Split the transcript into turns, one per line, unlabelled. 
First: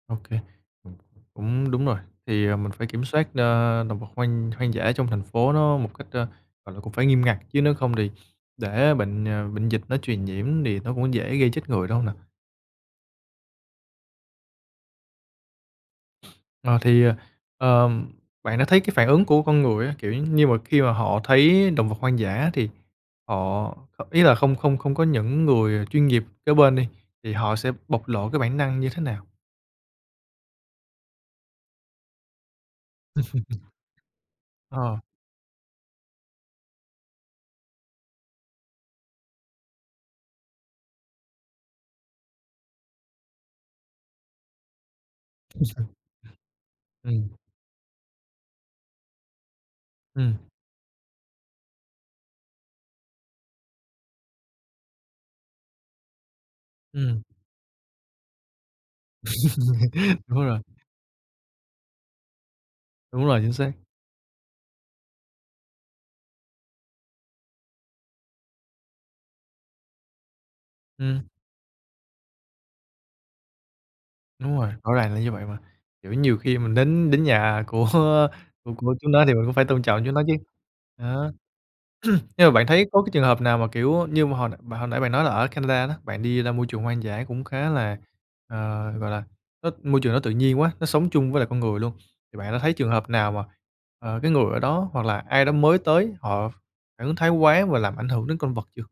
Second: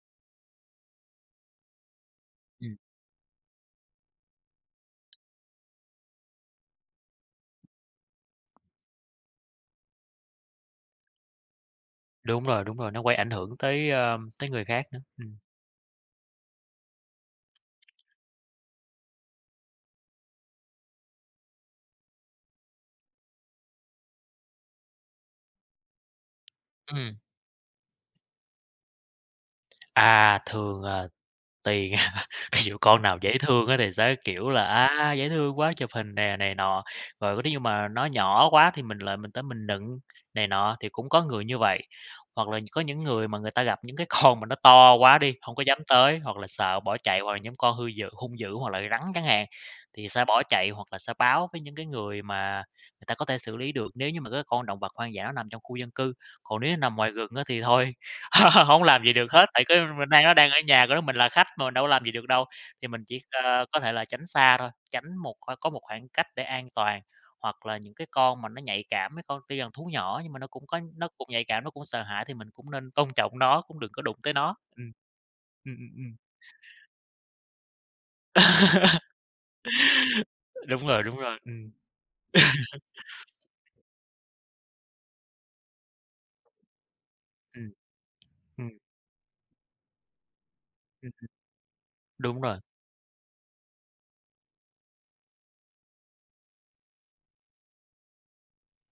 OK. Cũng đúng rồi, thì, ờ, mình
Ừm.
phải kiểm soát, ơ, động vật hoang hoang dã trong thành phố nó một cách, ơ, gọi là, cũng phải nghiêm ngặt chứ nếu không thì để bệnh, à, bệnh dịch nó truyền nhiễm thì nó cũng dễ gây chết người, đúng hông nào?
Đúng rồi, đúng rồi, nó quay ảnh hưởng tới, a, tới người khác nữa. Ừm.
Ờ, thì, ờ, ờm, bạn đã thấy cái phản ứng của con người á, kiểu giống như, mà khi mà họ thấy động vật hoang dã thì họ h ý là không không không có những người chuyên nghiệp kế bên đi,
Ừm.
thì họ sẽ bộc lộ cái bản năng như thế nào?
À, thường, à, tùy. Thí dụ con nào dễ thương á thì sẽ kiểu là:
Ờ.
"A, dễ thương quá, chụp hình nè" này nọ, rồi nếu như mà nó nhỏ quá thì mình lại mình tới mình nựng này nọ thì cũng có người như vậy. Hoặc là có những người mà người ta gặp những cái con mà nó to quá đi, hông có dám tới, hoặc là sợ bỏ chạy,
Ừm.
hoặc là những con hư d hung dữ, hoặc là rắn chẳng hạn, thì sẽ
Ừm.
bỏ chạy hoặc là sẽ báo với những cái người mà người ta có thể xử lý được nếu như mà cái con động vật hoang dã đó nằm trong khu dân cư. Còn nếu nó nằm ngoài
Ừm.
rừng á thì thôi hổng làm gì được hết, tại cái m nay nó
Đúng
đang
rồi.
ở nhà của nó, mình là khách mà, mình đâu có làm gì được đâu, thì mình chỉ,
Đúng rồi, chính
ơ,
xác!
có thể là tránh xa thôi, tránh một qua có một khoảng cách để an toàn. Hoặc là những cái con mà nó nhạy cảm, mấy con tuy rằng thú nhỏ nhưng mà nó cũng có nó
Ừm.
cũng nhạy cảm, nó cũng sợ hãi thì mình cũng nên tôn trọng nó, cũng đừng có đụng tới nó.
Đúng rồi,
Ừm.
rõ ràng là như vậy mà.
Ừm, ừm,
Kiểu
ừm.
nhiều khi mình đến đến nhà của của của chúng nó thì mình cũng phải tôn trọng chúng nó chứ.
Đúng rồi, đúng
Ờ.
rồi. Ừm.
Nhưng mà bạn thấy có cái trường hợp nào mà kiểu, ơ, như mà hồi n bạn hồi nãy bạn nói là ở Canada đó bạn đi ra môi trường hoang dã cũng khá
Ừm.
là,
Ừm.
ờ, gọi là, nó môi trường nó tự nhiên quá, nó sống
Ừm, ừm.
chung với lại con người luôn, thì
Đúng
bạn đã
rồi.
thấy trường hợp nào mà, ờ, cái người ở đó, hoặc là ai đó mới tới họ phản ứng thái quá và làm ảnh hưởng đến con vật chưa?